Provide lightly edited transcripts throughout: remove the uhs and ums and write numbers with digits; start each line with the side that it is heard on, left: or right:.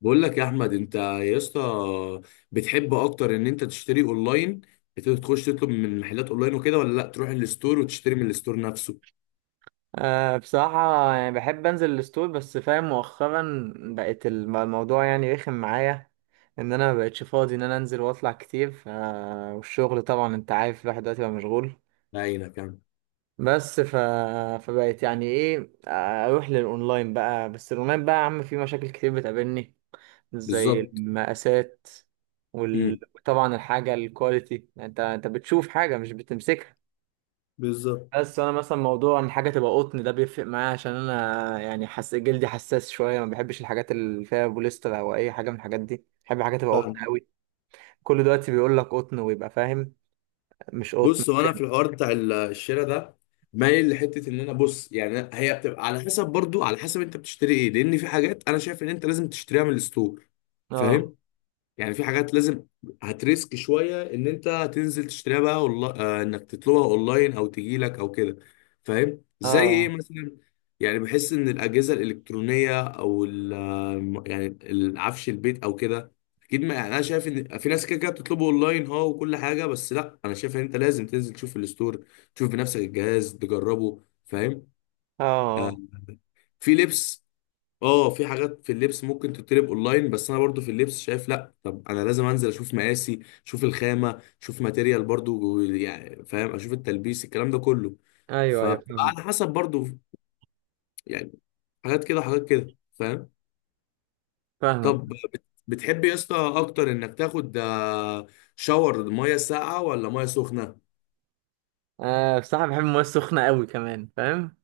left: بقول لك يا احمد، انت يا اسطى بتحب اكتر ان انت تشتري اونلاين؟ بتقدر تخش تطلب من محلات اونلاين وكده، ولا لا تروح الستور وتشتري من الستور نفسه؟
right: أه، بصراحة يعني بحب أنزل الستور. بس فاهم مؤخرا بقت الموضوع يعني رخم معايا، إن أنا مبقتش فاضي إن أنا أنزل وأطلع كتير والشغل طبعا أنت عارف، الواحد دلوقتي بقى مشغول.
left: بعينك يعني.
right: بس فبقت يعني إيه، أروح للأونلاين بقى. بس الأونلاين بقى يا عم فيه مشاكل كتير بتقابلني، زي
left: بالظبط.
right: المقاسات
left: امم.
right: وطبعا الحاجة الكواليتي، يعني أنت بتشوف حاجة مش بتمسكها.
left: بالظبط.
right: بس انا مثلا، موضوع ان حاجه تبقى قطن ده بيفرق معايا، عشان انا يعني حس جلدي حساس شويه، ما بحبش الحاجات اللي فيها بوليستر او اي حاجه من الحاجات دي. بحب حاجه تبقى
left: فاهم.
right: قطن قوي. كل دلوقتي بيقول لك قطن ويبقى فاهم، مش قطن.
left: بص، وانا في الحوار بتاع الشراء ده، مايل لحته ان انا، بص يعني هي بتبقى على حسب، برضو على حسب انت بتشتري ايه. لان في حاجات انا شايف ان انت لازم تشتريها من الستور.
right: اه،
left: فاهم؟ يعني في حاجات لازم هتريسك شويه ان انت تنزل تشتريها، بقى والله انك تطلبها اونلاين او تجي لك او كده. فاهم زي ايه
right: اه،
left: مثلا؟ يعني بحس ان الاجهزه الالكترونيه، او يعني العفش البيت او كده. اكيد، ما يعني انا شايف ان في ناس كده كده بتطلبه اونلاين، اه، وكل حاجه، بس لا، انا شايف ان انت لازم تنزل تشوف الستور، تشوف بنفسك الجهاز تجربه. فاهم؟ آه.
right: اه.
left: في لبس، اه، في حاجات في اللبس ممكن تتطلب اونلاين، بس انا برضو في اللبس شايف لا، طب انا لازم انزل اشوف مقاسي، اشوف الخامه، اشوف ماتيريال برضو يعني. فاهم؟ اشوف التلبيس، الكلام ده كله.
right: ايوه، ايوه
left: فبتبقى
right: فاهم.
left: على حسب برضو يعني، حاجات كده وحاجات كده. فاهم؟
right: فاهمك.
left: طب بتحب يا اسطى اكتر انك تاخد شاور ميه ساقعه ولا ميه سخنه؟
right: آه، بصراحه بحب المويه السخنه قوي كمان، فاهم.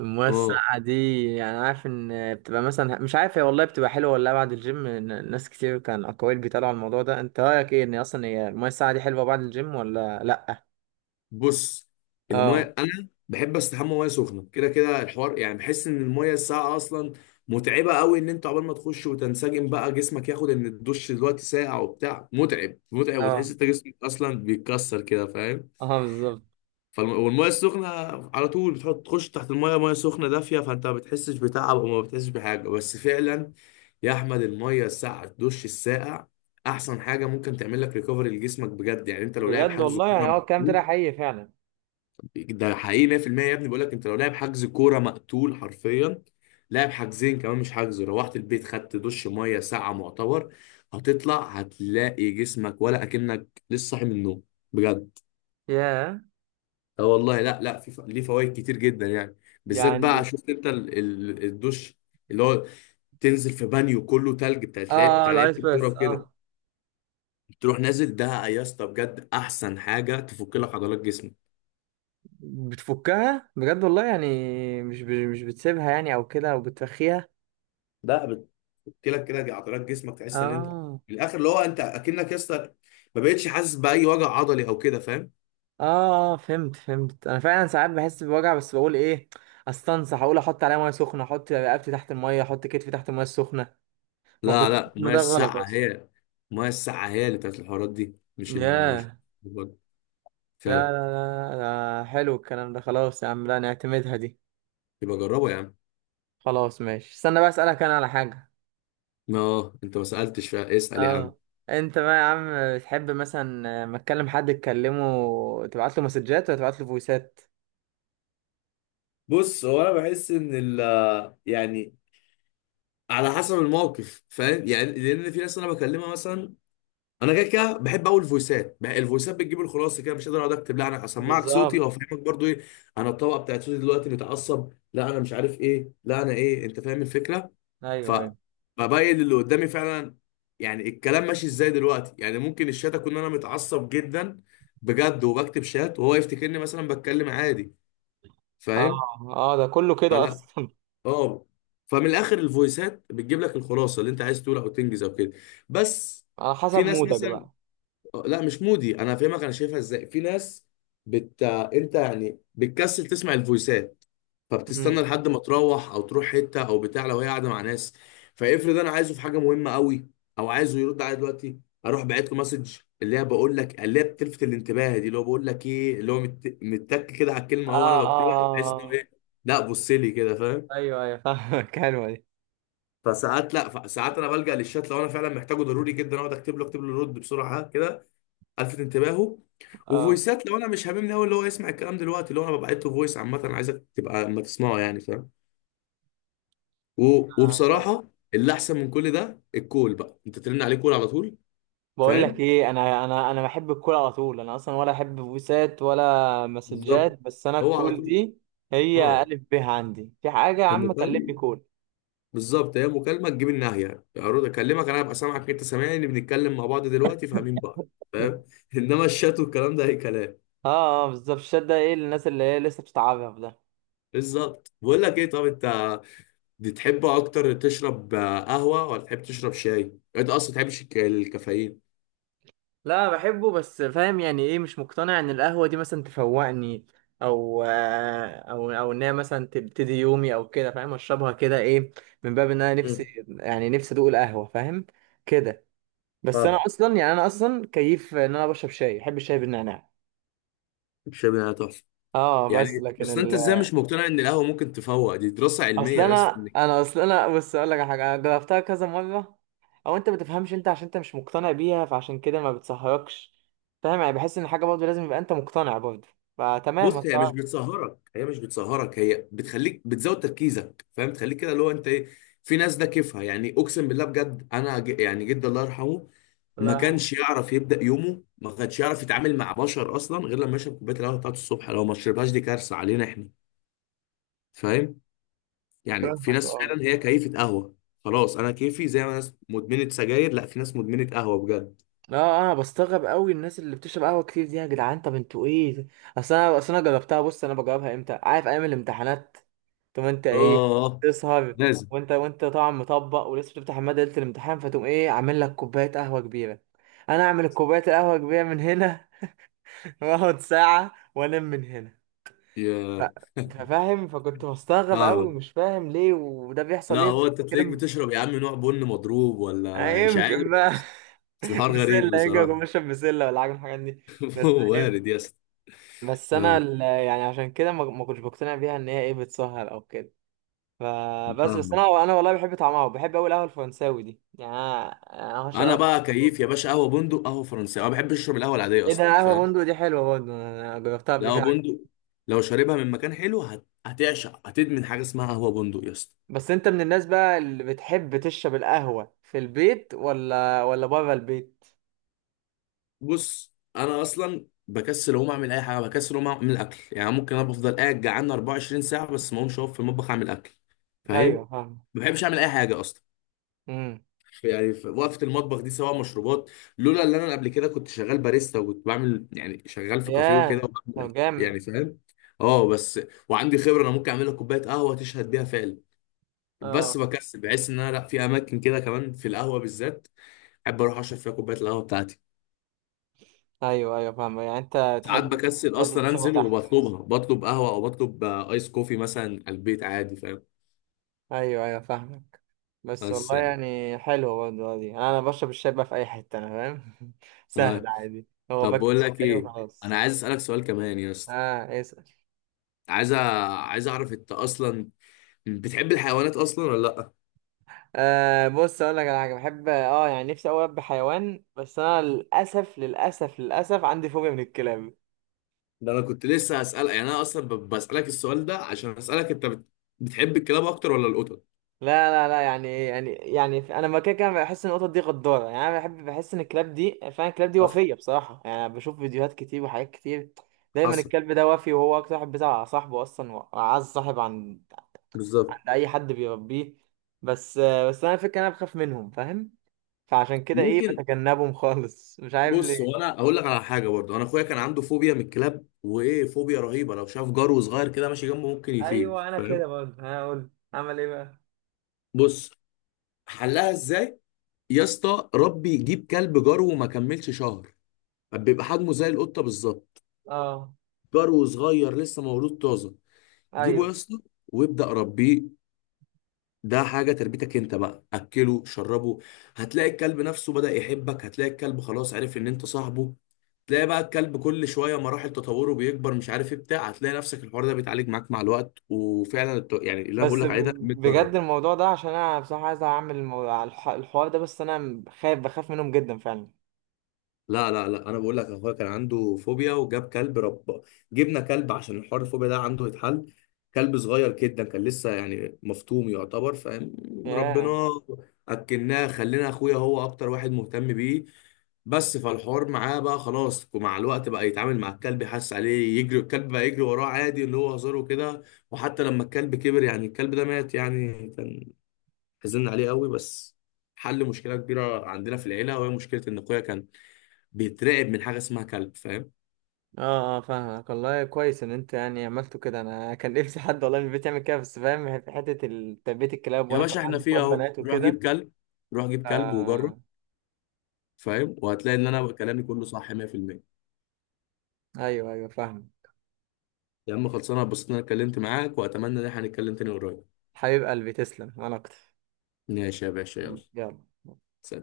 right: المويه
left: اه،
right: الساقعه دي يعني عارف ان بتبقى، مثلا مش عارف هي والله بتبقى حلوه ولا لا بعد الجيم. ناس كتير كان اقاويل بيتقالوا على الموضوع ده، انت رايك ايه ان اصلا هي المويه الساقعه دي حلوه بعد الجيم ولا لا؟
left: بص،
right: اه،
left: المايه انا بحب استحمى ميه سخنه كده كده. الحوار يعني، بحس ان المايه الساقعه اصلا متعبه قوي، ان انت عقبال ما تخش وتنسجم بقى، جسمك ياخد ان الدش دلوقتي ساقع وبتاع، متعب متعب، وتحس
right: اه،
left: انت جسمك اصلا بيتكسر كده. فاهم؟
right: اه بالظبط.
left: والميه السخنه على طول بتحط، تخش تحت المايه، ميه سخنه دافيه، فانت ما بتحسش بتعب وما بتحسش بحاجه. بس فعلا يا احمد، المايه الساقعه، الدش الساقع احسن حاجه ممكن تعمل لك ريكفري لجسمك بجد. يعني انت لو لاعب
right: بجد
left: حجز
right: والله، يعني
left: كوره،
right: هو الكلام ده حقيقي فعلا.
left: ده حقيقي 100% يا ابني. بقول لك، انت لو لاعب حجز كوره مقتول حرفيا، لاعب حجزين كمان مش حجز، روحت البيت خدت دش ميه ساعه معتبر، هتطلع هتلاقي جسمك ولا اكنك لسه صاحي من النوم بجد.
right: ياه.
left: اه والله، لا في ليه فوائد كتير جدا يعني. بالذات بقى،
right: يعني
left: شفت انت الدش اللي هو تنزل في بانيو كله تلج بتاع، تلاقي
right: اه
left: بتاع
right: الايس
left: لعيبه الكوره
right: بس.
left: وكده،
right: اه
left: تروح نازل ده يا اسطى؟ بجد احسن حاجه تفك لك عضلات جسمك.
right: بتفكها بجد والله يعني، مش بتسيبها يعني او كده او بترخيها؟
left: ده قلت لك، كده عضلات جسمك تحس ان انت
right: اه،
left: في الاخر اللي هو انت اكنك يا اسطى ما بقتش حاسس باي وجع عضلي او كده. فاهم؟
right: اه، اه فهمت فهمت. انا فعلا ساعات بحس بوجع، بس بقول ايه، استنصح، اقول احط عليها ميه سخنه، احط رقبتي تحت الميه، احط كتفي تحت الميه السخنه. ما
left: لا
right: كنت
left: لا
right: إن
left: الميه
right: ده غلط
left: الساقعه
right: اصلا.
left: هي، الميه الساقعه هي اللي بتاعت الحوارات دي، مش
right: ياه.
left: فعلا.
right: لا، لا، لا. لا حلو الكلام ده، خلاص يا عم لا نعتمدها دي.
left: يبقى جربه يا عم.
right: خلاص ماشي، استنى بقى اسألك انا على حاجة.
left: اه، انت ما سالتش، فاسال يا عم.
right: اه. انت بقى يا عم، بتحب مثلا ما تكلم حد تكلمه، تبعت له مسجات ولا تبعت له فويسات؟
left: بص، هو انا بحس ان ال، يعني على حسب الموقف. فاهم يعني؟ لان في ناس انا بكلمها مثلا، انا كده كده بحب اقول الفويسات بقى، الفويسات بتجيب الخلاصه كده. مش قادر اقعد اكتب، لا انا اسمعك صوتي
right: بالظبط.
left: وافهمك برضو ايه انا الطبقه بتاعت صوتي دلوقتي، متعصب، لا انا مش عارف ايه، لا انا ايه. انت فاهم الفكره؟ ف
right: ايوه، ايوه،
left: ببين اللي قدامي فعلا يعني الكلام ماشي ازاي دلوقتي. يعني ممكن الشات اكون انا متعصب جدا بجد، وبكتب شات وهو يفتكرني مثلا بتكلم عادي.
right: اه،
left: فاهم؟
right: اه ده كله كده
left: فلا،
right: اصلا.
left: اه، فمن الاخر الفويسات بتجيب لك الخلاصه اللي انت عايز تقولها او تنجز او كده. بس
right: على
left: في
right: حسب
left: ناس
right: مودك
left: مثلا،
right: بقى.
left: لا مش مودي، انا فاهمك انا شايفها ازاي. في ناس انت يعني بتكسل تسمع الفويسات، فبتستنى
right: امم.
left: لحد ما تروح، او تروح حته او بتاع، لو هي قاعده مع ناس. فافرض انا عايزه في حاجه مهمه قوي، او عايزه يرد عليا دلوقتي، اروح باعت له مسج اللي هي بقول لك اللي هي بتلفت الانتباه دي. اللي هو بقول لك ايه اللي هو متك كده على
right: اه،
left: الكلمه، هو انا
right: اه،
left: بكتبها بحيث
right: آه.
left: انه
right: آه.
left: ايه، لا بص لي كده. فاهم؟
right: ايوه، ايوه فاهمك. حلوة دي.
left: فساعات، لا ساعات انا بلجأ للشات لو انا فعلا محتاجه ضروري جدا، اقعد اكتب له اكتب له رد بسرعه كده، الفت انتباهه.
right: اه،
left: وفويسات لو انا مش هاممني قوي اللي هو يسمع الكلام دلوقتي، اللي هو انا ببعت له فويس عامه، انا عايزك تبقى ما تسمعه يعني. فاهم؟
right: فاهم.
left: وبصراحه اللي احسن من كل ده الكول بقى، انت ترن عليه كول على طول.
right: بقول لك
left: فاهم؟
right: ايه، انا بحب الكول على طول. انا اصلا ولا احب فويسات ولا
left: بالظبط،
right: مسجات، بس انا
left: هو على
right: الكول
left: طول.
right: دي. هي
left: اه
right: الف ب، عندي في حاجة يا عم
left: المكالمه،
right: كلمني كول.
left: بالظبط، هي مكالمه تجيب الناحيه، اقعد اكلمك انا ابقى سامعك، انت سامعني، بنتكلم مع بعض دلوقتي فاهمين بعض. فاهم؟ انما الشات والكلام ده اي كلام.
right: اه، اه بالظبط. الشات ده ايه، للناس اللي هي لسه بتتعرف ده.
left: بالظبط. بقول لك ايه، طب انت دي تحب اكتر تشرب قهوه ولا تحب تشرب شاي؟ انت اصلا تحبش الكافيين؟
right: لا بحبه، بس فاهم يعني ايه، مش مقتنع ان القهوة دي مثلا تفوقني، او آه، او او ان هي مثلا تبتدي يومي او كده، فاهم اشربها كده ايه، من باب ان انا نفسي
left: مم.
right: يعني نفسي ادوق القهوة، فاهم كده. بس انا
left: فاهم.
right: اصلا، يعني انا اصلا كيف ان انا بشرب شاي، بحب الشاي بالنعناع.
left: الشاي بيبقى تحفه
right: اه بس
left: يعني.
right: لكن
left: بس انت ازاي مش مقتنع ان القهوه ممكن تفوق؟ دي دراسه
right: اصل
left: علميه، بس
right: انا
left: انك،
right: انا اصل انا بص اقول لك على حاجه، انا جربتها كذا مره. او انت ما بتفهمش، انت عشان انت مش مقتنع بيها، فعشان كده ما بتسهركش. فاهم، يعني بحس ان حاجه برضه لازم يبقى انت مقتنع برضه، فتمام.
left: بص هي مش
right: الله
left: بتسهرك، هي مش بتسهرك، هي بتخليك بتزود تركيزك. فاهم؟ تخليك كده اللي هو انت ايه. في ناس ده كيفها، يعني اقسم بالله بجد انا يعني جدي الله يرحمه ما
right: يرحمه.
left: كانش يعرف يبدا يومه، ما كانش يعرف يتعامل مع بشر اصلا، غير لما يشرب كوبايه القهوه بتاعته الصبح. لو ما شربهاش دي كارثه علينا احنا. يعني في
right: فاهمك.
left: ناس
right: اه،
left: فعلا هي كيفة قهوة. خلاص انا كيفي، زي ما ناس مدمنة سجاير، لا في ناس مدمنة قهوة بجد.
right: اه. انا بستغرب قوي الناس اللي بتشرب قهوه كتير دي، يا جدعان طب انتوا ايه؟ اصل انا جربتها، بص انا بجربها امتى، عارف، ايام الامتحانات. طب انت
left: اه،
right: ايه،
left: آه،
right: تسهر؟
left: لازم.
right: وانت طبعا مطبق ولسه بتفتح الماده ليله الامتحان، فتقوم ايه عامل لك كوبايه قهوه كبيره. انا اعمل كوبايه القهوه كبيره من هنا، واقعد ساعه وانام من هنا. ف...
left: يا
right: فاهم، فكنت بستغرب قوي،
left: فاهم،
right: مش فاهم ليه وده بيحصل
left: لا
right: ليه.
left: هو انت تلاقيك
right: كده
left: بتشرب يا عم نوع بن مضروب ولا مش عارف.
right: يمكن بقى.
left: بس الحوار
right: بسله،
left: غريب
right: يمكن اكون
left: بصراحة.
right: بشرب بسله ولا حاجه من الحاجات دي. بس
left: وارد
right: إيه؟
left: يا اسطى.
right: بس انا
left: اه
right: يعني عشان كده ما كنتش بقتنع بيها ان هي ايه بتسهر او كده. فبس
left: فاهمك.
right: انا والله بحب طعمها، وبحب قوي القهوه الفرنساوي دي يعني انا. أنا
left: انا
right: هشرب
left: بقى
right: قهوة.
left: كيف يا باشا قهوة بندق، قهوة فرنسية، انا ما بحبش اشرب القهوة العادية
right: ايه ده،
left: اصلا.
right: قهوه
left: فاهم؟
right: بندق دي حلوه برضه، انا جربتها قبل
left: القهوة
right: كده.
left: بندق لو شاربها من مكان حلو، هتعشق، هتدمن حاجة اسمها قهوة بندق يا اسطى.
right: بس انت من الناس بقى اللي بتحب تشرب القهوه في البيت ولا بره البيت؟
left: بص، انا اصلا بكسل اقوم اعمل اي حاجه، بكسل اقوم اعمل اكل، يعني ممكن انا بفضل قاعد جعان 24 ساعه بس ما اقومش اقف في المطبخ اعمل اكل.
right: ايوه
left: فاهم؟
right: فاهم.
left: ما بحبش اعمل اي حاجه اصلا
right: امم.
left: يعني، في وقفه المطبخ دي سواء مشروبات. لولا ان انا قبل كده كنت شغال باريستا، وكنت بعمل يعني، شغال في كافيه وكده
right: ياه. طب
left: وبعمل،
right: جامد.
left: يعني. فاهم؟ اه بس، وعندي خبره انا ممكن اعمل لك كوبايه قهوه تشهد بيها فعلا.
right: اه،
left: بس بكسل، بحس ان انا، لا في اماكن كده كمان في القهوه بالذات احب اروح اشرب فيها كوبايه القهوه بتاعتي.
right: ايوه، ايوه فاهم، يعني انت
left: ساعات
right: تحب
left: بكسل
right: تفضل
left: اصلا
right: تشربها
left: انزل
right: تحت بس.
left: وبطلبها، بطلب قهوه او بطلب ايس كوفي مثلا على البيت عادي. فاهم؟
right: ايوه، ايوه فاهم. بس
left: بس
right: والله
left: يعني،
right: يعني حلوة برضه دي، أنا بشرب الشاي بقى في أي حتة، أنا فاهم.
left: آه.
right: سهل عادي، هو
left: طب
right: باكت
left: بقول لك
right: الشاي
left: ايه، انا
right: وخلاص.
left: عايز اسالك سؤال كمان يا اسطى.
right: اه اسأل.
left: عايز أ- عايز اعرف انت اصلا بتحب الحيوانات اصلا ولا لا؟
right: آه بص أقول لك على حاجة، بحب اه يعني نفسي أوي أربي حيوان، بس أنا للأسف للأسف للأسف عندي فوبيا من الكلاب.
left: ده انا كنت لسه هسالك، يعني انا اصلا بسالك السؤال ده عشان اسالك انت بتحب الكلاب اكتر ولا القطط؟
right: لا، لا، لا. يعني إيه؟ يعني انا لما كده كده بحس ان القطط دي غداره، يعني انا بحب، بحس ان الكلاب دي فعلا، الكلاب دي.
left: حصل.
right: وفيه بصراحه يعني أنا بشوف فيديوهات كتير وحاجات كتير. دايما
left: حصل.
right: الكلب ده، وفي وهو اكتر واحد بيزعل على صاحبه اصلا، واعز صاحب عن
left: بالظبط.
right: عند اي حد بيربيه. بس بس انا الفكره، انا بخاف منهم فاهم، فعشان كده ايه
left: ممكن،
right: بتجنبهم خالص، مش عارف
left: بص
right: ليه.
left: هو انا اقول لك على حاجه برضه، انا اخويا كان عنده فوبيا من الكلاب، وايه فوبيا رهيبه، لو شاف جرو صغير كده ماشي جنبه ممكن
right: ايوه،
left: يطير.
right: انا
left: فاهم؟
right: كده برضه، انا اقول اعمل ايه بقى.
left: بص، حلها ازاي يا اسطى؟ ربي يجيب كلب جرو وما كملش شهر، بيبقى حجمه زي القطه بالظبط،
right: اه
left: جرو صغير لسه مولود طازه. جيبه يا
right: ايوه
left: اسطى، وابدا ربيه. ده حاجه تربيتك انت بقى، اكله شربه. هتلاقي الكلب نفسه بدا يحبك، هتلاقي الكلب خلاص عرف ان انت صاحبه، تلاقي بقى الكلب كل شويه مراحل تطوره بيكبر مش عارف ايه بتاع، هتلاقي نفسك الحوار ده بيتعالج معاك مع الوقت. وفعلا يعني اللي انا بقول
right: بس
left: لك عليه ده
right: ب-
left: 100
right: بجد
left: جره.
right: الموضوع ده، عشان انا بصراحه عايز اعمل على الحوار ده، بس انا خايف، بخاف منهم جدا فعلا.
left: لا، انا بقول لك اخويا كان عنده فوبيا وجاب كلب، رب، جبنا كلب عشان الحوار الفوبيا ده عنده يتحل. كلب صغير جدا كان لسه يعني مفتوم يعتبر. فاهم؟
right: ياه.
left: ربنا. اكلناه، خلينا، اخويا هو اكتر واحد مهتم بيه. بس فالحوار معاه بقى خلاص، ومع الوقت بقى يتعامل مع الكلب، يحس عليه، يجري الكلب بقى يجري وراه عادي اللي هو هزاره كده. وحتى لما الكلب كبر، يعني الكلب ده مات يعني، كان حزن عليه قوي، بس حل مشكلة كبيرة عندنا في العيلة، وهي مشكلة إن أخويا كان بيترعب من حاجه اسمها كلب. فاهم؟
right: اه، اه فاهمك والله، كويس ان انت يعني عملته كده. انا كان نفسي حد والله من البيت يعمل كده، بس فاهم في حته تربيه الكلاب،
left: يا
right: وانا كمان
left: باشا احنا
right: عندي شويه
left: فيها اهو،
right: بنات
left: روح
right: وكده.
left: جيب كلب، روح جيب كلب وجرب.
right: آه.
left: فاهم؟ وهتلاقي ان انا كلامي كله صح 100%.
right: ايوه، ايوه فاهم.
left: يا عم خلصانه، اتبسطت ان انا اتكلمت معاك واتمنى ان احنا نتكلم تاني قريب.
right: حبيب قلبي تسلم، وانا اكتر.
left: ماشي يا باشا، يلا.
right: يلا.
left: سلام.